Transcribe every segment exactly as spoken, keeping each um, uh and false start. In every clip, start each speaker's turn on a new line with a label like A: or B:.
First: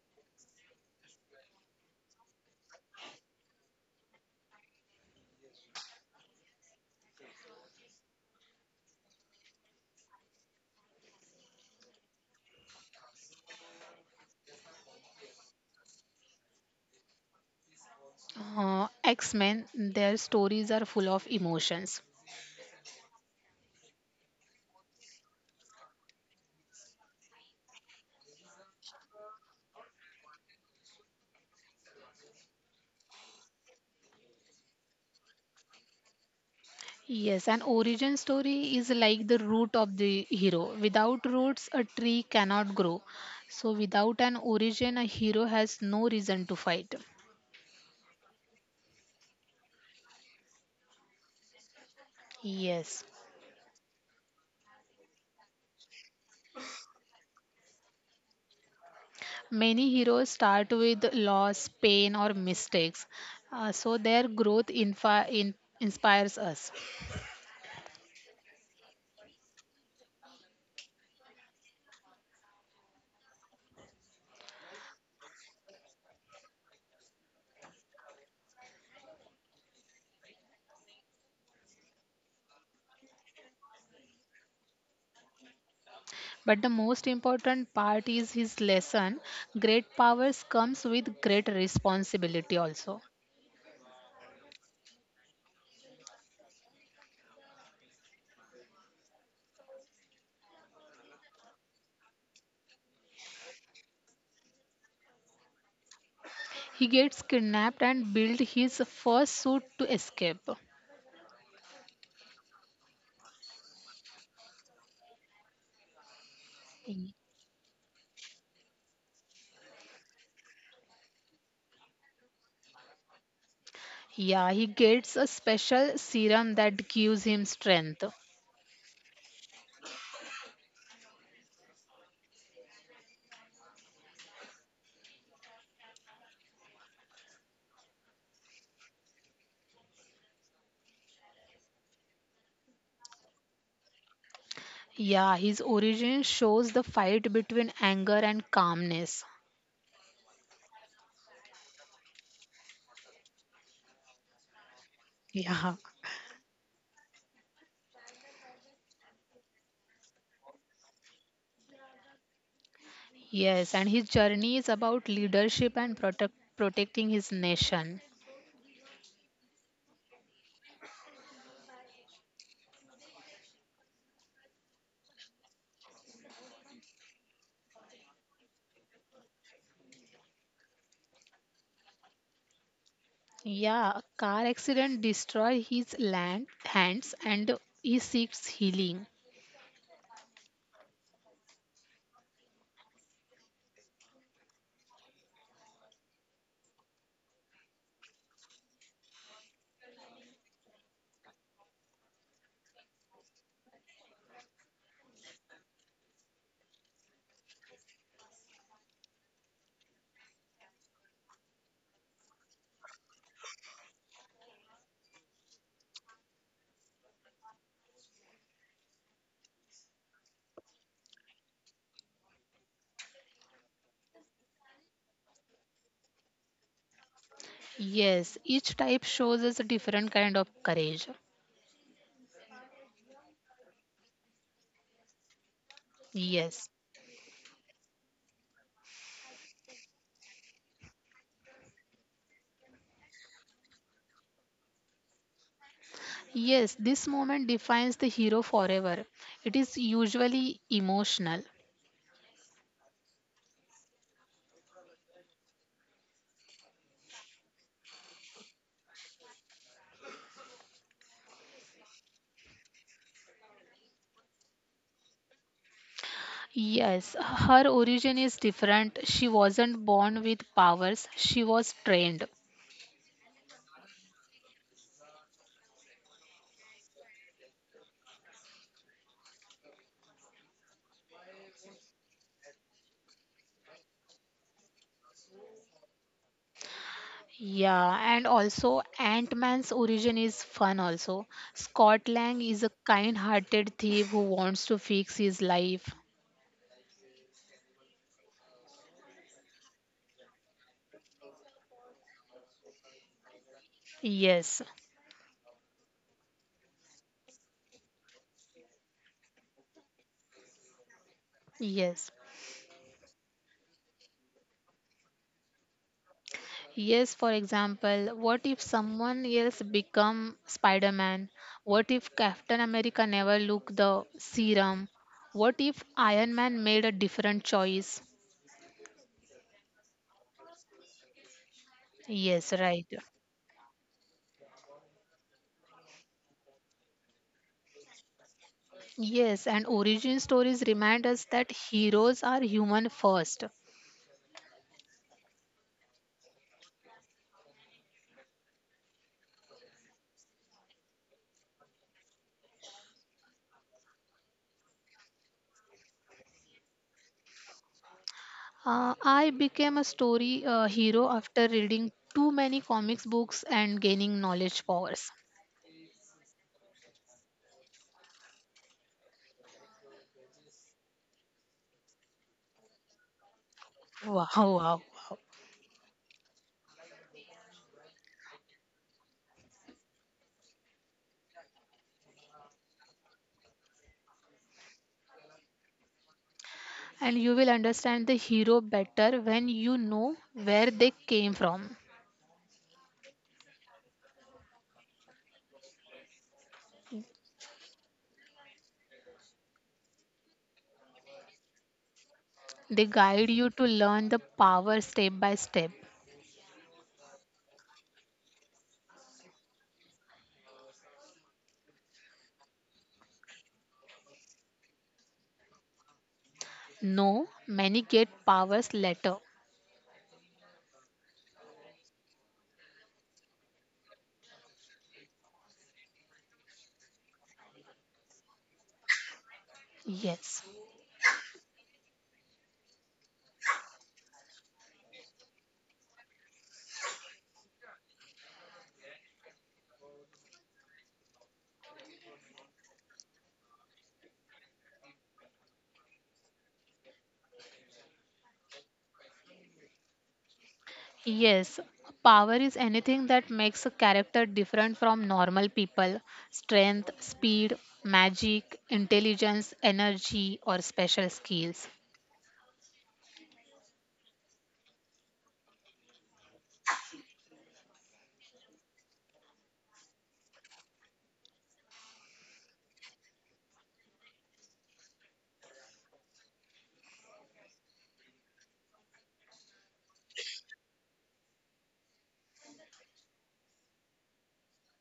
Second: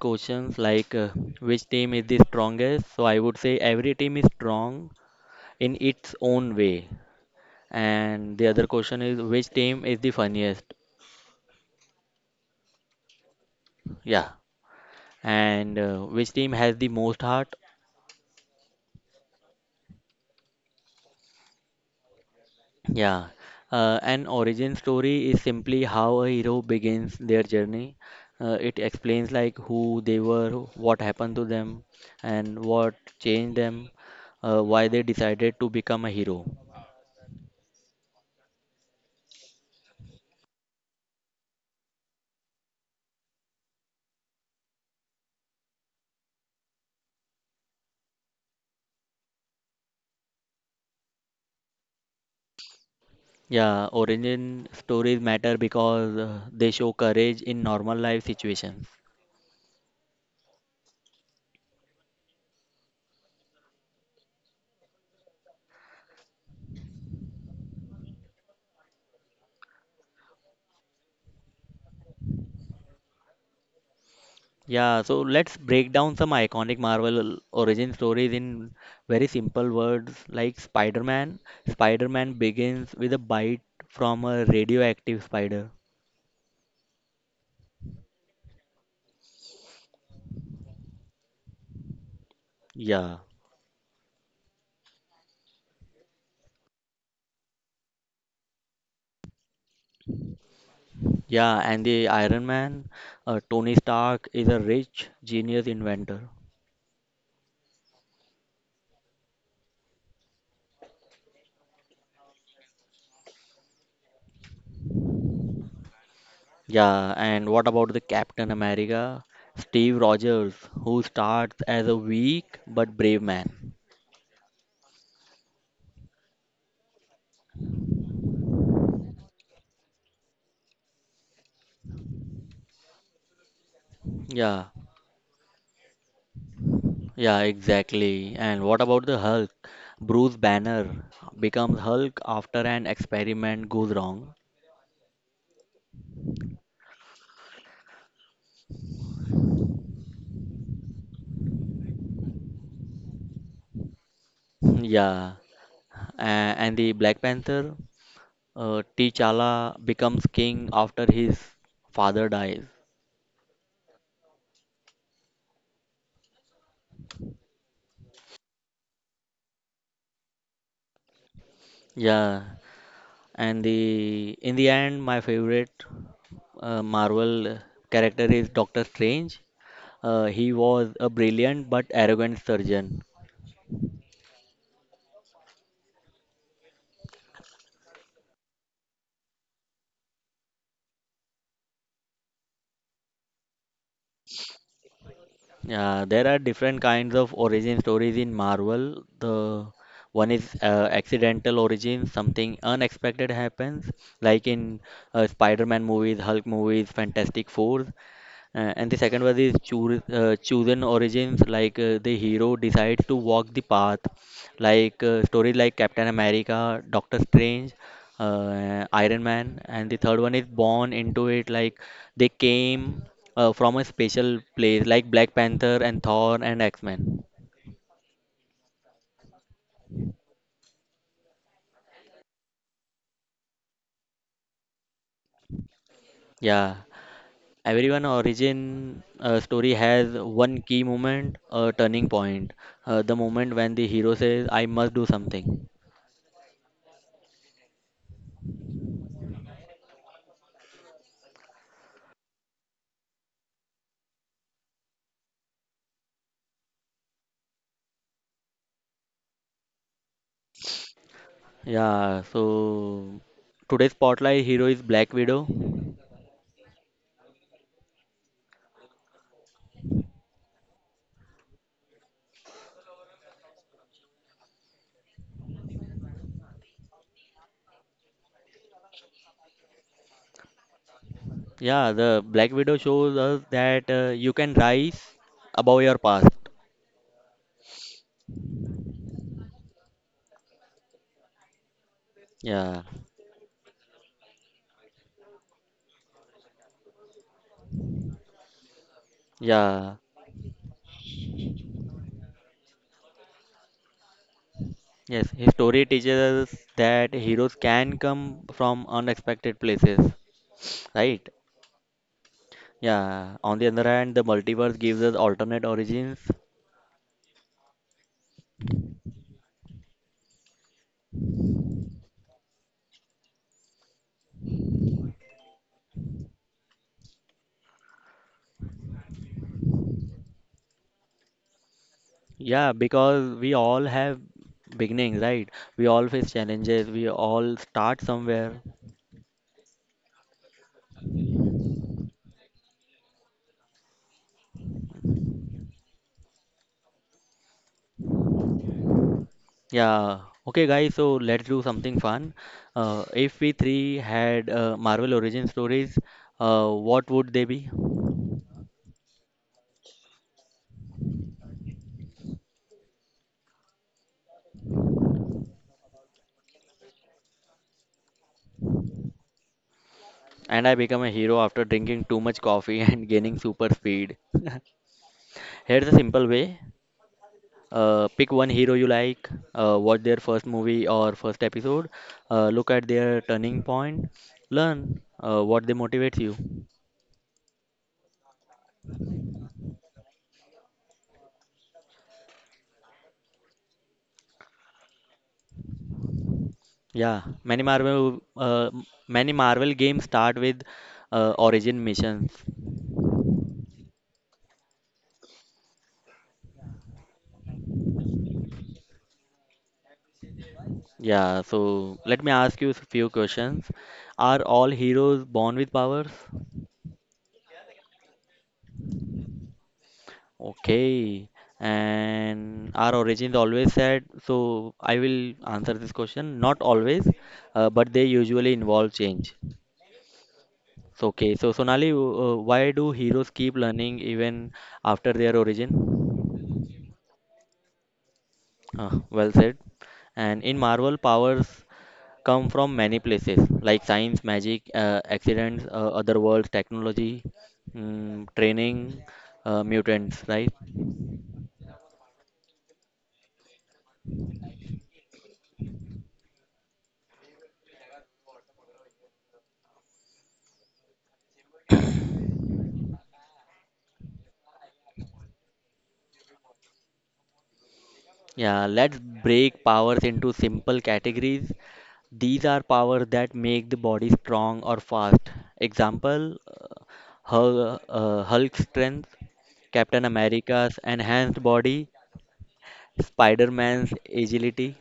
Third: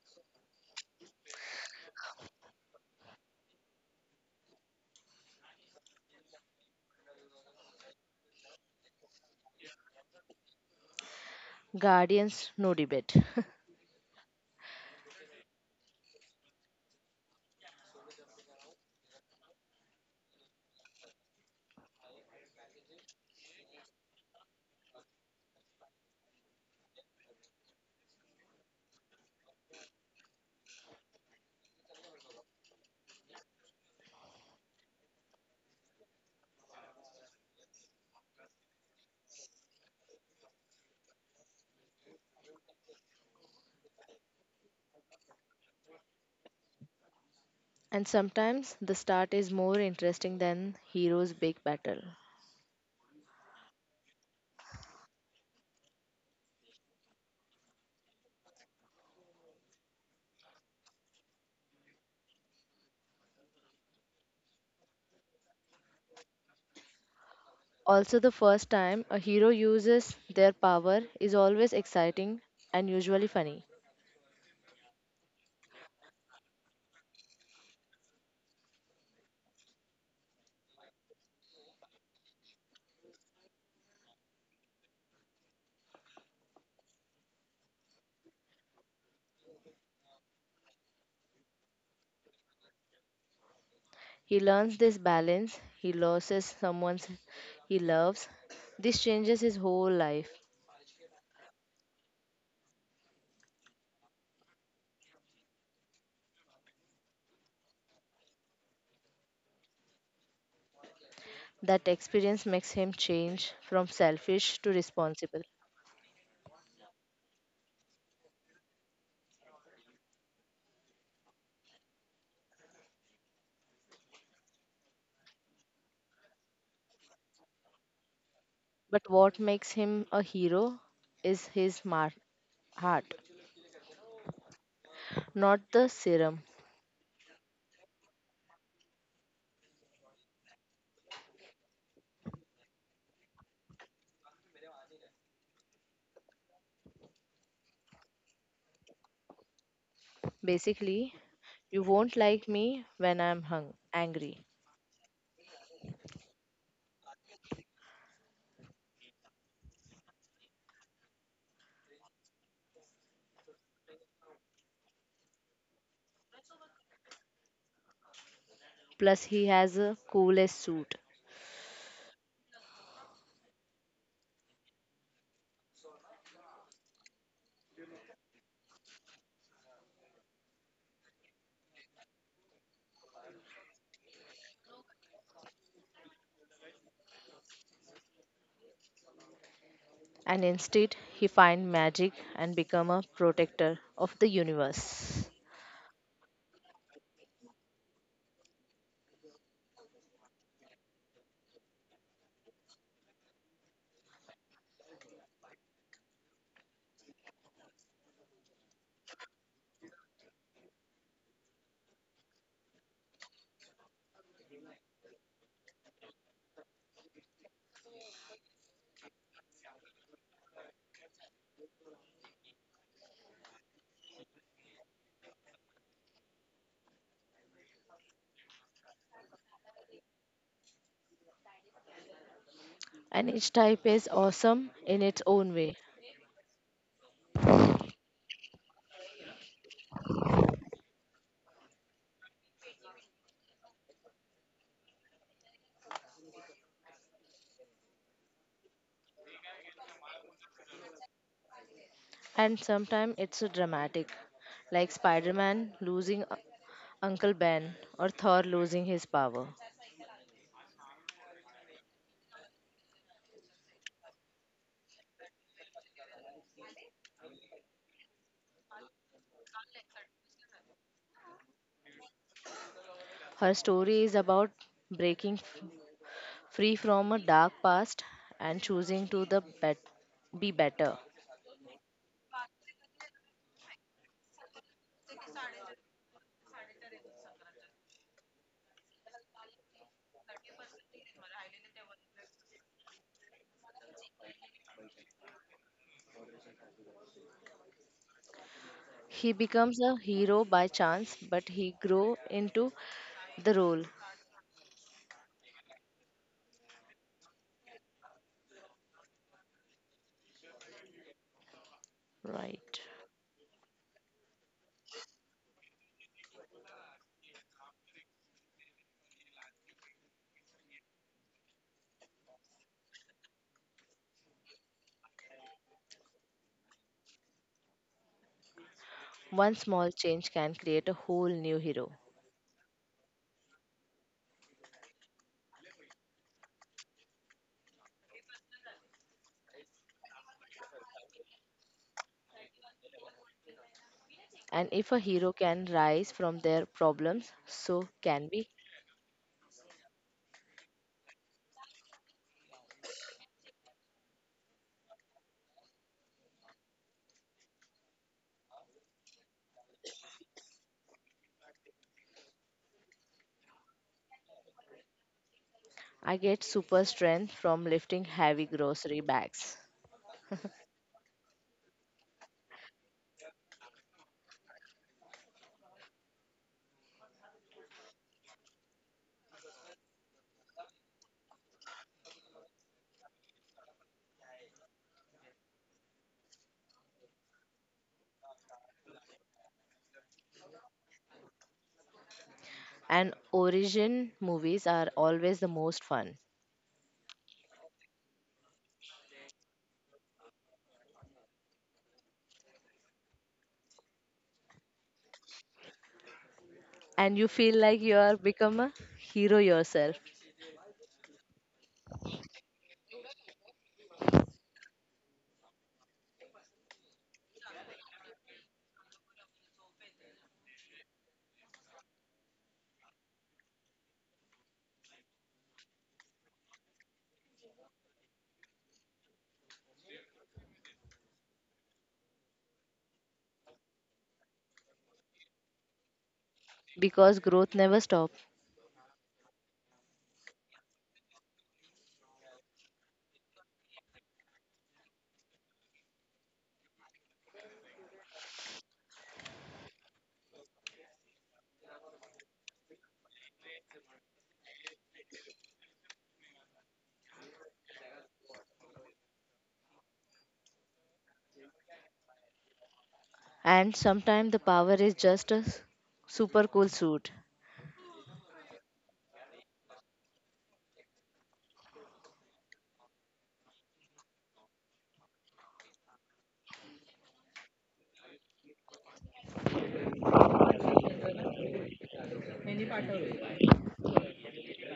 A: questions like uh, which team is the strongest? So I would say every team is strong in its own way. And the other question is which team is the funniest?
B: Guardians, no debate.
A: Yeah. And uh, which team has the most heart?
C: Uh, X-Men, their stories are full of emotions.
A: Yeah. Uh, an origin story is simply how a hero begins their journey. Uh, it explains like who they were, what happened to them, and what changed them, uh, why they decided to become a hero.
C: Yes, an origin story is like the root of the hero. Without roots, a tree cannot grow. So, without an origin, a hero has no reason to fight.
B: And sometimes the start is more interesting than hero's big battle.
C: Yes,
A: Yeah, origin stories matter because uh, they show courage in normal life situations.
C: many heroes start with loss, pain, or mistakes. Uh, so, their growth infi- in- inspires us.
B: Also, the first time a hero uses their power is always exciting and usually funny.
A: Yeah, so let's break down some iconic Marvel origin stories in very simple words like Spider-Man. Spider-Man begins with a bite from a radioactive spider.
C: But the most important part is his lesson great powers comes with great responsibility also.
A: Yeah,
B: He learns this balance, he loses someone he loves. This changes his whole life.
A: yeah, and the Iron Man, uh, Tony Stark is a rich, genius inventor.
C: He gets kidnapped and builds his first suit to escape.
B: That experience makes him change from selfish to responsible.
A: Yeah,
C: Y-
A: and what about the Captain America? Steve Rogers, who starts as a weak but brave man.
C: Yeah, he gets a special serum that gives him strength.
B: But what makes him a hero is his mar- heart,
A: Yeah,
B: not the serum.
A: yeah, exactly. And what about the Hulk? Bruce Banner becomes Hulk after an experiment goes wrong.
C: Yeah, his origin shows the fight between anger and calmness.
B: Basically, you won't like me when I'm hung angry.
A: Yeah,
C: Yeah.
A: a- and the Black Panther, uh, T'Challa becomes king after his father dies.
C: Yes, and his journey is about leadership and protect, protecting his nation.
B: Plus he has a coolest suit.
A: Yeah, and the in the end, my favorite uh, Marvel character is Doctor Strange. Uh, he was a brilliant but arrogant surgeon.
C: Yeah, a car accident destroys his land, hands and he seeks healing.
B: And instead he find magic and become a protector of the universe.
A: Uh, there are different kinds of origin stories in Marvel. The one is uh, accidental origin, something unexpected happens, like in uh, Spider-Man movies, Hulk movies, Fantastic Four. Uh, and the second one is choose, uh, chosen origins like uh, the hero decides to walk the path like uh, stories like Captain America, Doctor Strange, uh, Iron Man. And the third one is born into it, like they came uh, from a special place like Black Panther and Thor and X-Men.
C: Yes, each type shows us a different kind of courage.
B: And each type is awesome in its own way.
C: Yes.
A: Yeah, everyone origin uh, story has one key moment, a turning point, uh, the moment when the hero says I must do something.
C: Yes, this moment defines the hero forever. It is usually emotional.
B: And sometimes it's dramatic, like Spider-Man losing U- Uncle Ben or Thor losing his power.
A: Yeah, so today's spotlight hero is Black Widow.
C: Yes, her origin is different. She wasn't born with powers, she was trained.
B: Her story is about breaking f- free from a dark past and choosing to the bet- be better.
A: Yeah, the Black Widow shows us that uh, you can rise above your past.
C: Yeah, and also Ant Man's origin is fun, also. Scott Lang is a
A: Yeah,
C: kind hearted thief who wants to fix his life.
B: He becomes a
A: yeah,
B: hero by chance, but he grow into the role.
C: Yes,
A: yes. His story teaches us that heroes can come from unexpected places, right?
C: yes.
B: Right.
A: Yeah, on the other hand, the multiverse gives us alternate origins.
C: Yes, for example, what if someone else become Spider-Man? What if Captain America never look the serum? What if Iron Man made a different choice?
B: One small change can create a whole new hero.
C: Yes,
A: Yeah,
C: right.
A: because we all have beginnings, right? We all face challenges, we all start somewhere.
C: Yes, and origin stories remind us that heroes are human first.
B: And if a hero can rise from their problems, so can we.
A: Yeah. Okay, guys, so let's do something fun. Uh, if we three had uh, Marvel origin stories, uh, what would they be?
C: Uh, I became a story uh, hero after reading too many comics books and gaining knowledge powers.
B: I get super strength from lifting heavy grocery bags.
A: And I become a hero after drinking too much coffee and gaining super speed.
C: Wow, wow, wow.
A: Here's a simple way. Uh, pick one hero you like, uh, watch their first movie or first episode, uh, look at their turning point, learn uh, what they motivates you.
C: And you will understand the hero better when you know where they came from.
B: And origin movies are always the most fun.
A: Yeah, many Marvel uh, many Marvel games start with uh, origin missions.
C: They guide you to learn the power step by step.
B: And you feel like you are become a hero yourself
A: Yeah, so let me ask you a few questions. Are all heroes born with powers?
C: No, many get powers later.
A: Okay. And are origins always sad? So I will answer this question. Not always, uh, but they usually involve change.
C: Yes.
A: So, okay, so Sonali, uh, why do heroes keep learning even after their origin?
B: because growth never stops.
A: Uh, well said. And in Marvel, powers come from many places like science, magic, uh, accidents, uh, other worlds, technology, mm, training, uh, mutants, right?
C: Yes, power is anything that makes a character different from normal people. Strength, speed, magic, intelligence, energy, or special skills.
B: And sometimes the power is just a s- super cool suit.
A: Yeah, let's break powers into simple categories. These are powers that make the body strong or fast. Example, uh, Hul- uh, Hulk strength, Captain America's enhanced body, Spider-Man's agility.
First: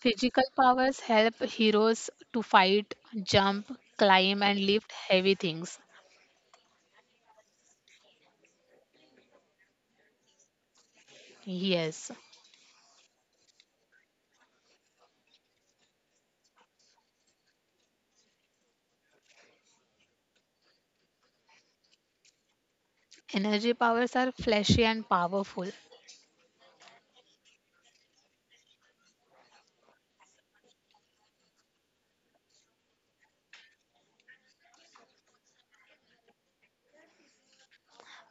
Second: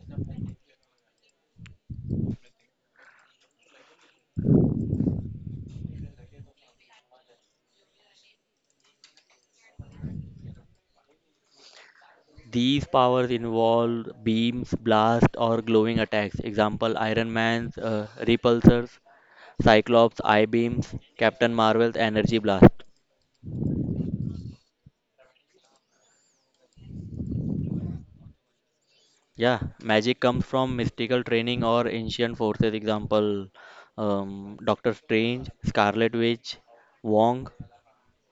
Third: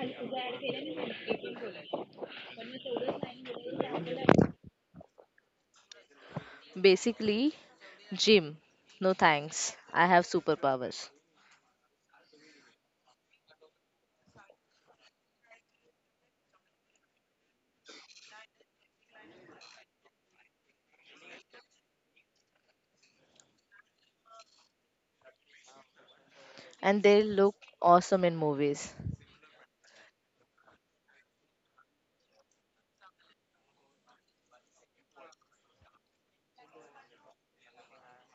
C: Physical powers help heroes to fight, jump, climb, and lift heavy things.
B: Basically, gym. No thanks. I have superpowers.
C: Yes,
A: These powers involve beams, blasts, or glowing attacks. Example: Iron Man's uh, repulsors, Cyclops' eye beams, Captain Marvel's energy blast.
C: energy powers are flashy and powerful.
B: And they look awesome in movies.
A: Yeah, magic comes from mystical training or ancient forces. Example: um, Doctor Strange, Scarlet Witch, Wong.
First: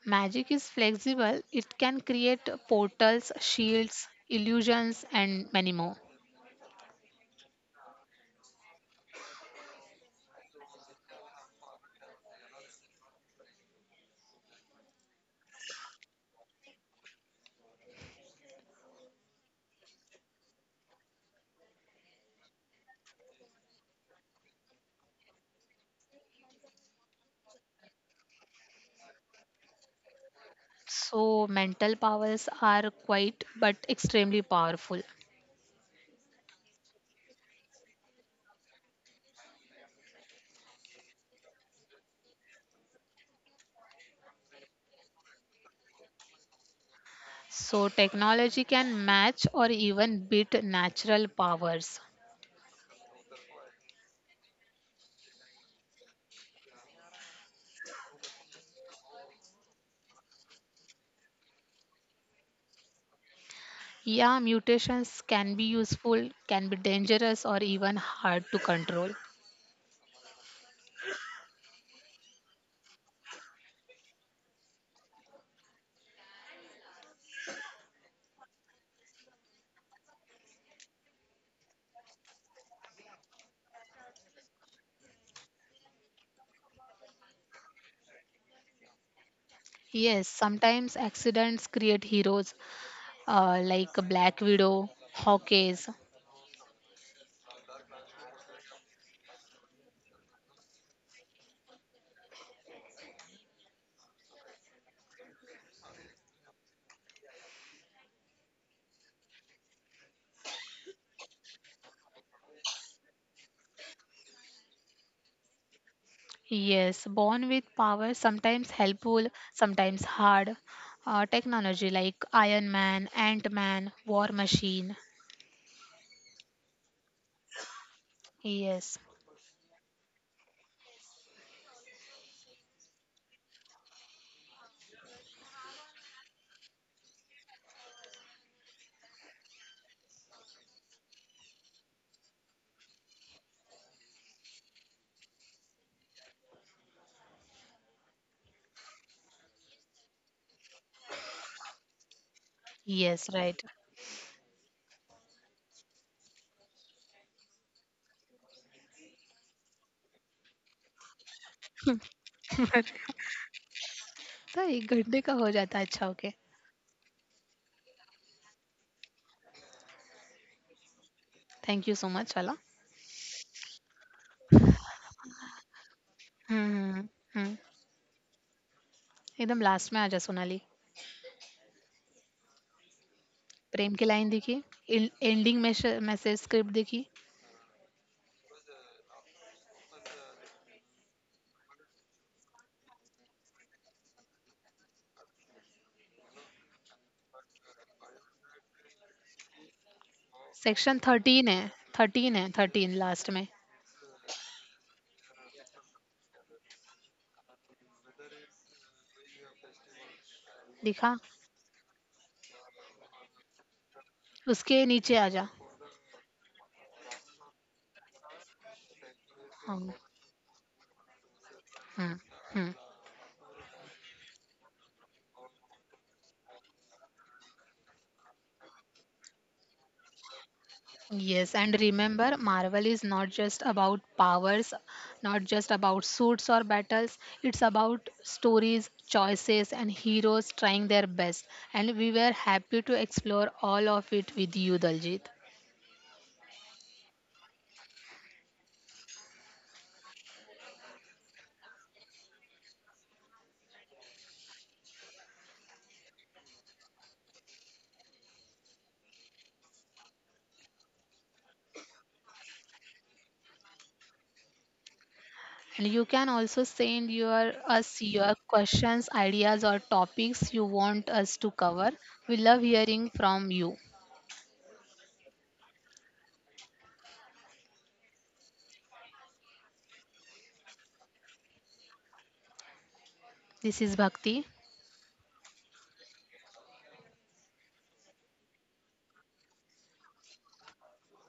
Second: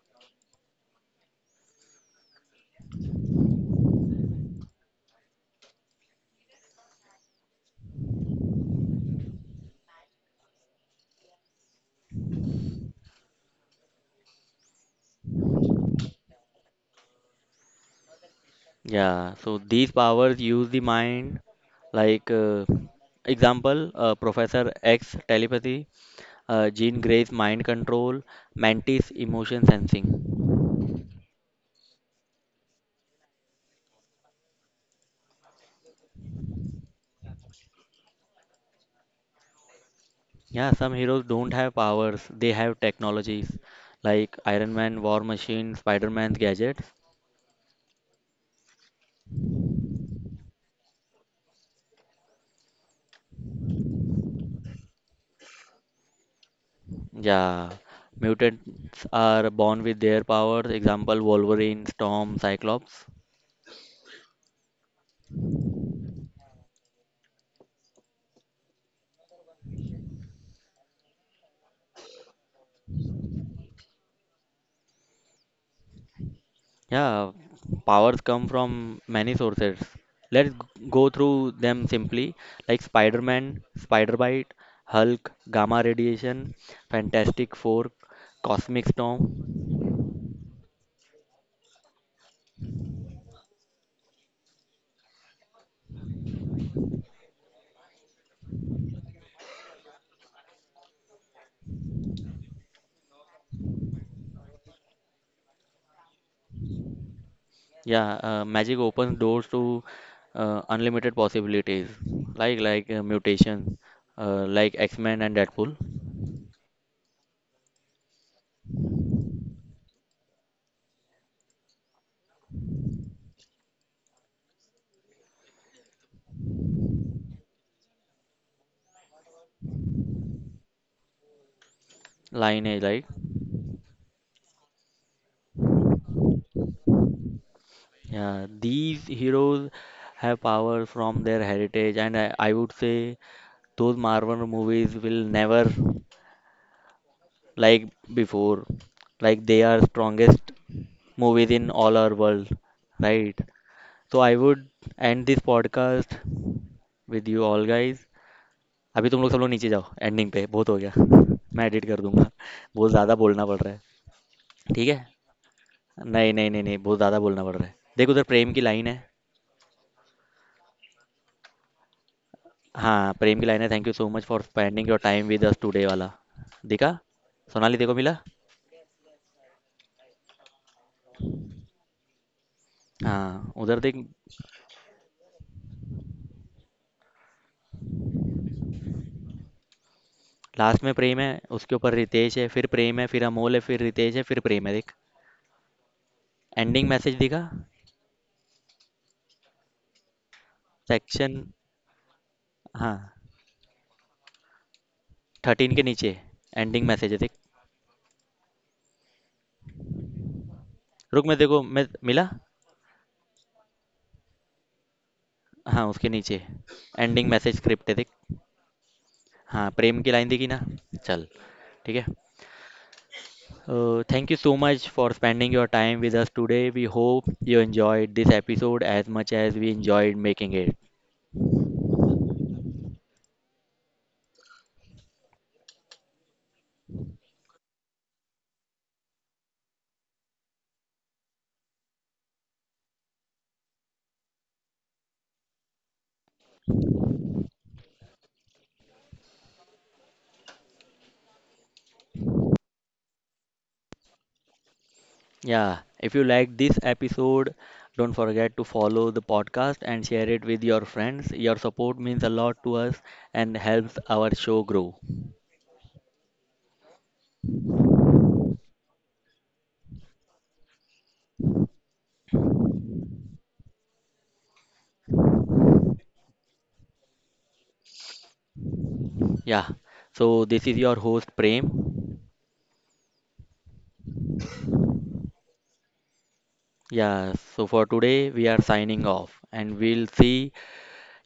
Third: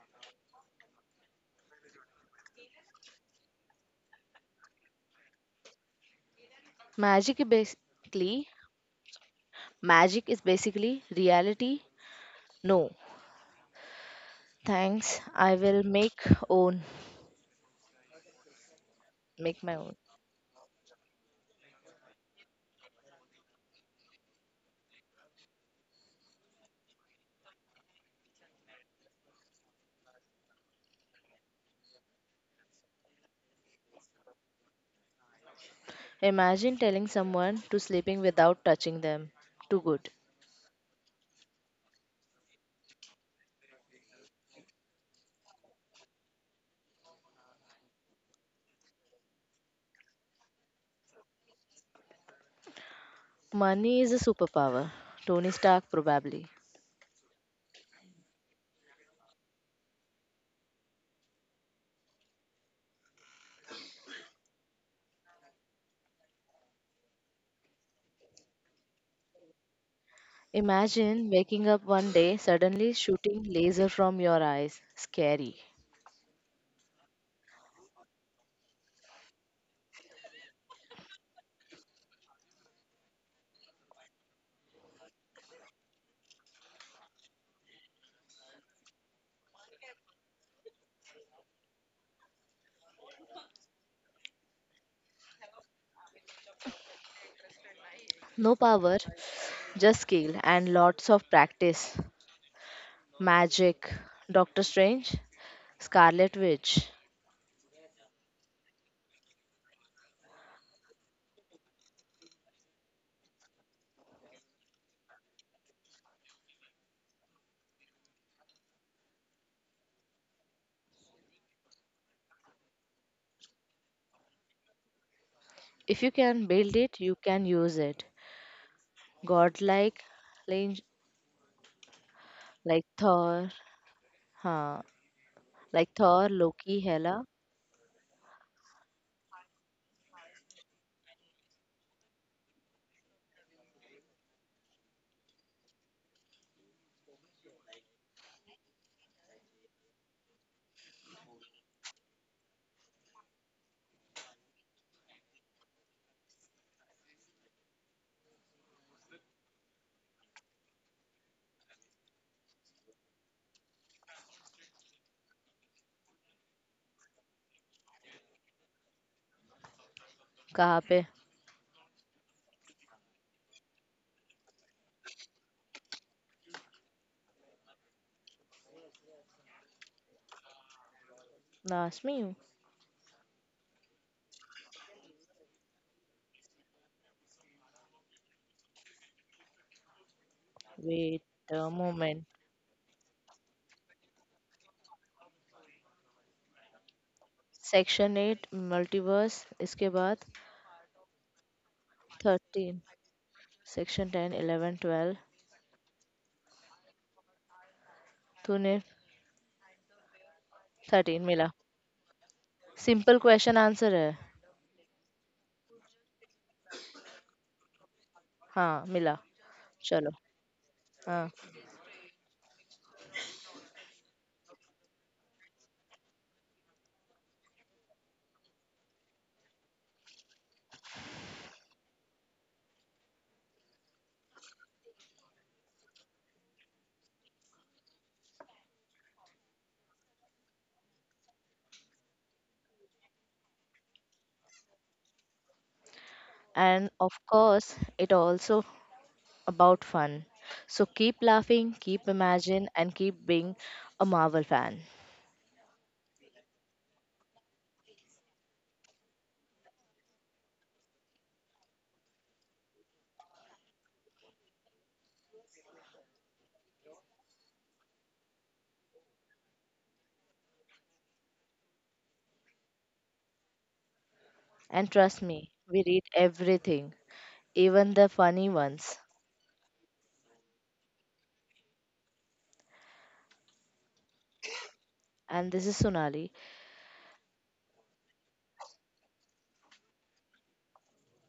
C: Magic is flexible, it can create portals, shields, illusions, and many more.
B: Magic is basically Magic is basically reality. No. Thanks. I will make own
A: Yeah, so
B: make my
A: these
B: own.
A: powers use the mind, like uh, example uh, Professor X telepathy, uh, Jean Grey's mind control, Mantis emotion sensing.
C: So, mental powers are quite but extremely powerful.
B: Imagine telling someone to sleeping without touching them. Too good.
A: Yeah, some heroes don't have powers, they have technologies like Iron Man, War Machine, Spider Man's gadgets.
C: So, technology can match or even beat natural powers.
B: Money is a superpower. Tony Stark probably.
A: Yeah, mutants are born with their powers. Example: Wolverine, Storm, Cyclops.
C: Yeah, mutations can be useful, can be dangerous, or even hard to control.
B: Imagine waking up one day suddenly shooting laser from your eyes. Scary.
A: Yeah, powers come from many sources. Let's g- go through them simply, like Spider Man, spider bite; Hulk, gamma radiation; Fantastic Four, cosmic storm.
C: Yes, sometimes accidents create heroes, uh, like a Black Widow, Hawkeye.
B: No power, just skill and lots of practice. Magic, Doctor Strange, Scarlet Witch.
A: Yeah, uh, magic opens doors to uh, unlimited possibilities, like like uh, mutation, uh, like X-Men and Deadpool;
C: Yes, born with power, sometimes helpful, sometimes hard. Uh, technology like Iron Man, Ant Man, War Machine.
B: If you can build it, you can use it.
C: Yes,
B: Godlike, like, like
A: lineage, like.
B: Thor, हाँ, like Thor, Loki, Hela.
A: Yeah, these heroes have power from their heritage, and I, I would say those Marvel movies will never like before, like they are strongest movies in all our world,
C: yes,
A: right?
C: right.
A: So I would end this podcast with you all guys. अभी तुम लोग सब लोग नीचे जाओ ending पे बहुत हो गया, मैं एडिट कर दूंगा, बहुत ज़्यादा बोलना पड़ रहा है.
C: तो
A: ठीक
C: एक
A: है.
C: घंटे का हो जाता है, अच्छा ओके।
A: नहीं नहीं नहीं नहीं बहुत ज़्यादा बोलना पड़ रहा है. देख उधर प्रेम की लाइन है.
B: कहाँ पे?
C: थैंक यू सो मच वाला।
A: हाँ, प्रेम की लाइन है, thank you so much for spending your time with us today वाला. देखा.
C: हम्म, हम्म, हम्म।
A: सोनाली, देखो मिला.
C: एकदम लास्ट में आजा सोनाली।
B: Last में हूँ.
A: हाँ उधर देख.
C: प्रेम की लाइन देखी, एंडिंग मैसेज स्क्रिप्ट देखी।
A: लास्ट में प्रेम
B: Wait
A: है.
B: a
A: उसके ऊपर
B: moment.
A: रितेश है, फिर प्रेम है, फिर अमोल है, फिर रितेश है, फिर प्रेम है, देख. एंडिंग मैसेज दिखा.
B: Section eight, Multiverse. इसके बाद
C: सेक्शन
A: सेक्शन.
C: थर्टीन है, थर्टीन है
B: thirteen.
C: थर्टीन लास्ट
A: हाँ,
C: में।
B: Section ten, eleven, twelve.
A: Thirteen के नीचे एंडिंग मैसेज है देख.
B: तूने
C: दिखा,
B: thirteen
A: रुक, मैं
B: मिला.
A: देखो, मैं मिला.
B: सिंपल क्वेश्चन आंसर है.
C: उसके नीचे आजा।
A: हाँ उसके नीचे एंडिंग मैसेज स्क्रिप्ट है देख.
B: हाँ, मिला.
A: हाँ,
C: Um,
A: प्रेम
B: चलो.
A: की लाइन देखी ना.
B: हाँ,
A: चल. ठीक है.
C: hmm, hmm.
A: Thank you so much for spending your time with us today, we hope you enjoyed this episode as much as we enjoyed making it.
C: Yes, and remember, Marvel is not just about powers, not just about suits or battles. It's about stories, choices, and heroes trying their best. And we were happy to explore all of it with you, Daljit.
B: and of course it also about fun, so keep laughing, keep imagine, and keep being a Marvel fan.
A: Yeah, if you like this episode, don't forget to follow the podcast and share it with your friends. Your support means a lot to us and helps our show grow.
C: And you can also send your us your questions, ideas, or topics you want us to cover. We love hearing from you.
B: And trust me, we read everything, even the funny ones.
A: Yeah, so this is your host Prem.
C: This is Bhakti.
B: And this is Sonali.
A: Yeah, so for today we are signing off and we'll see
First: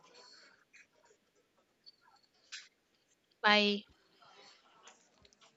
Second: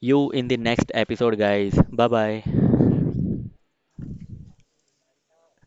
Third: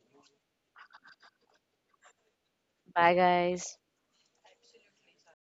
A: you in the next episode, guys. Bye
B: Bye
A: bye.
B: guys.
C: Bye.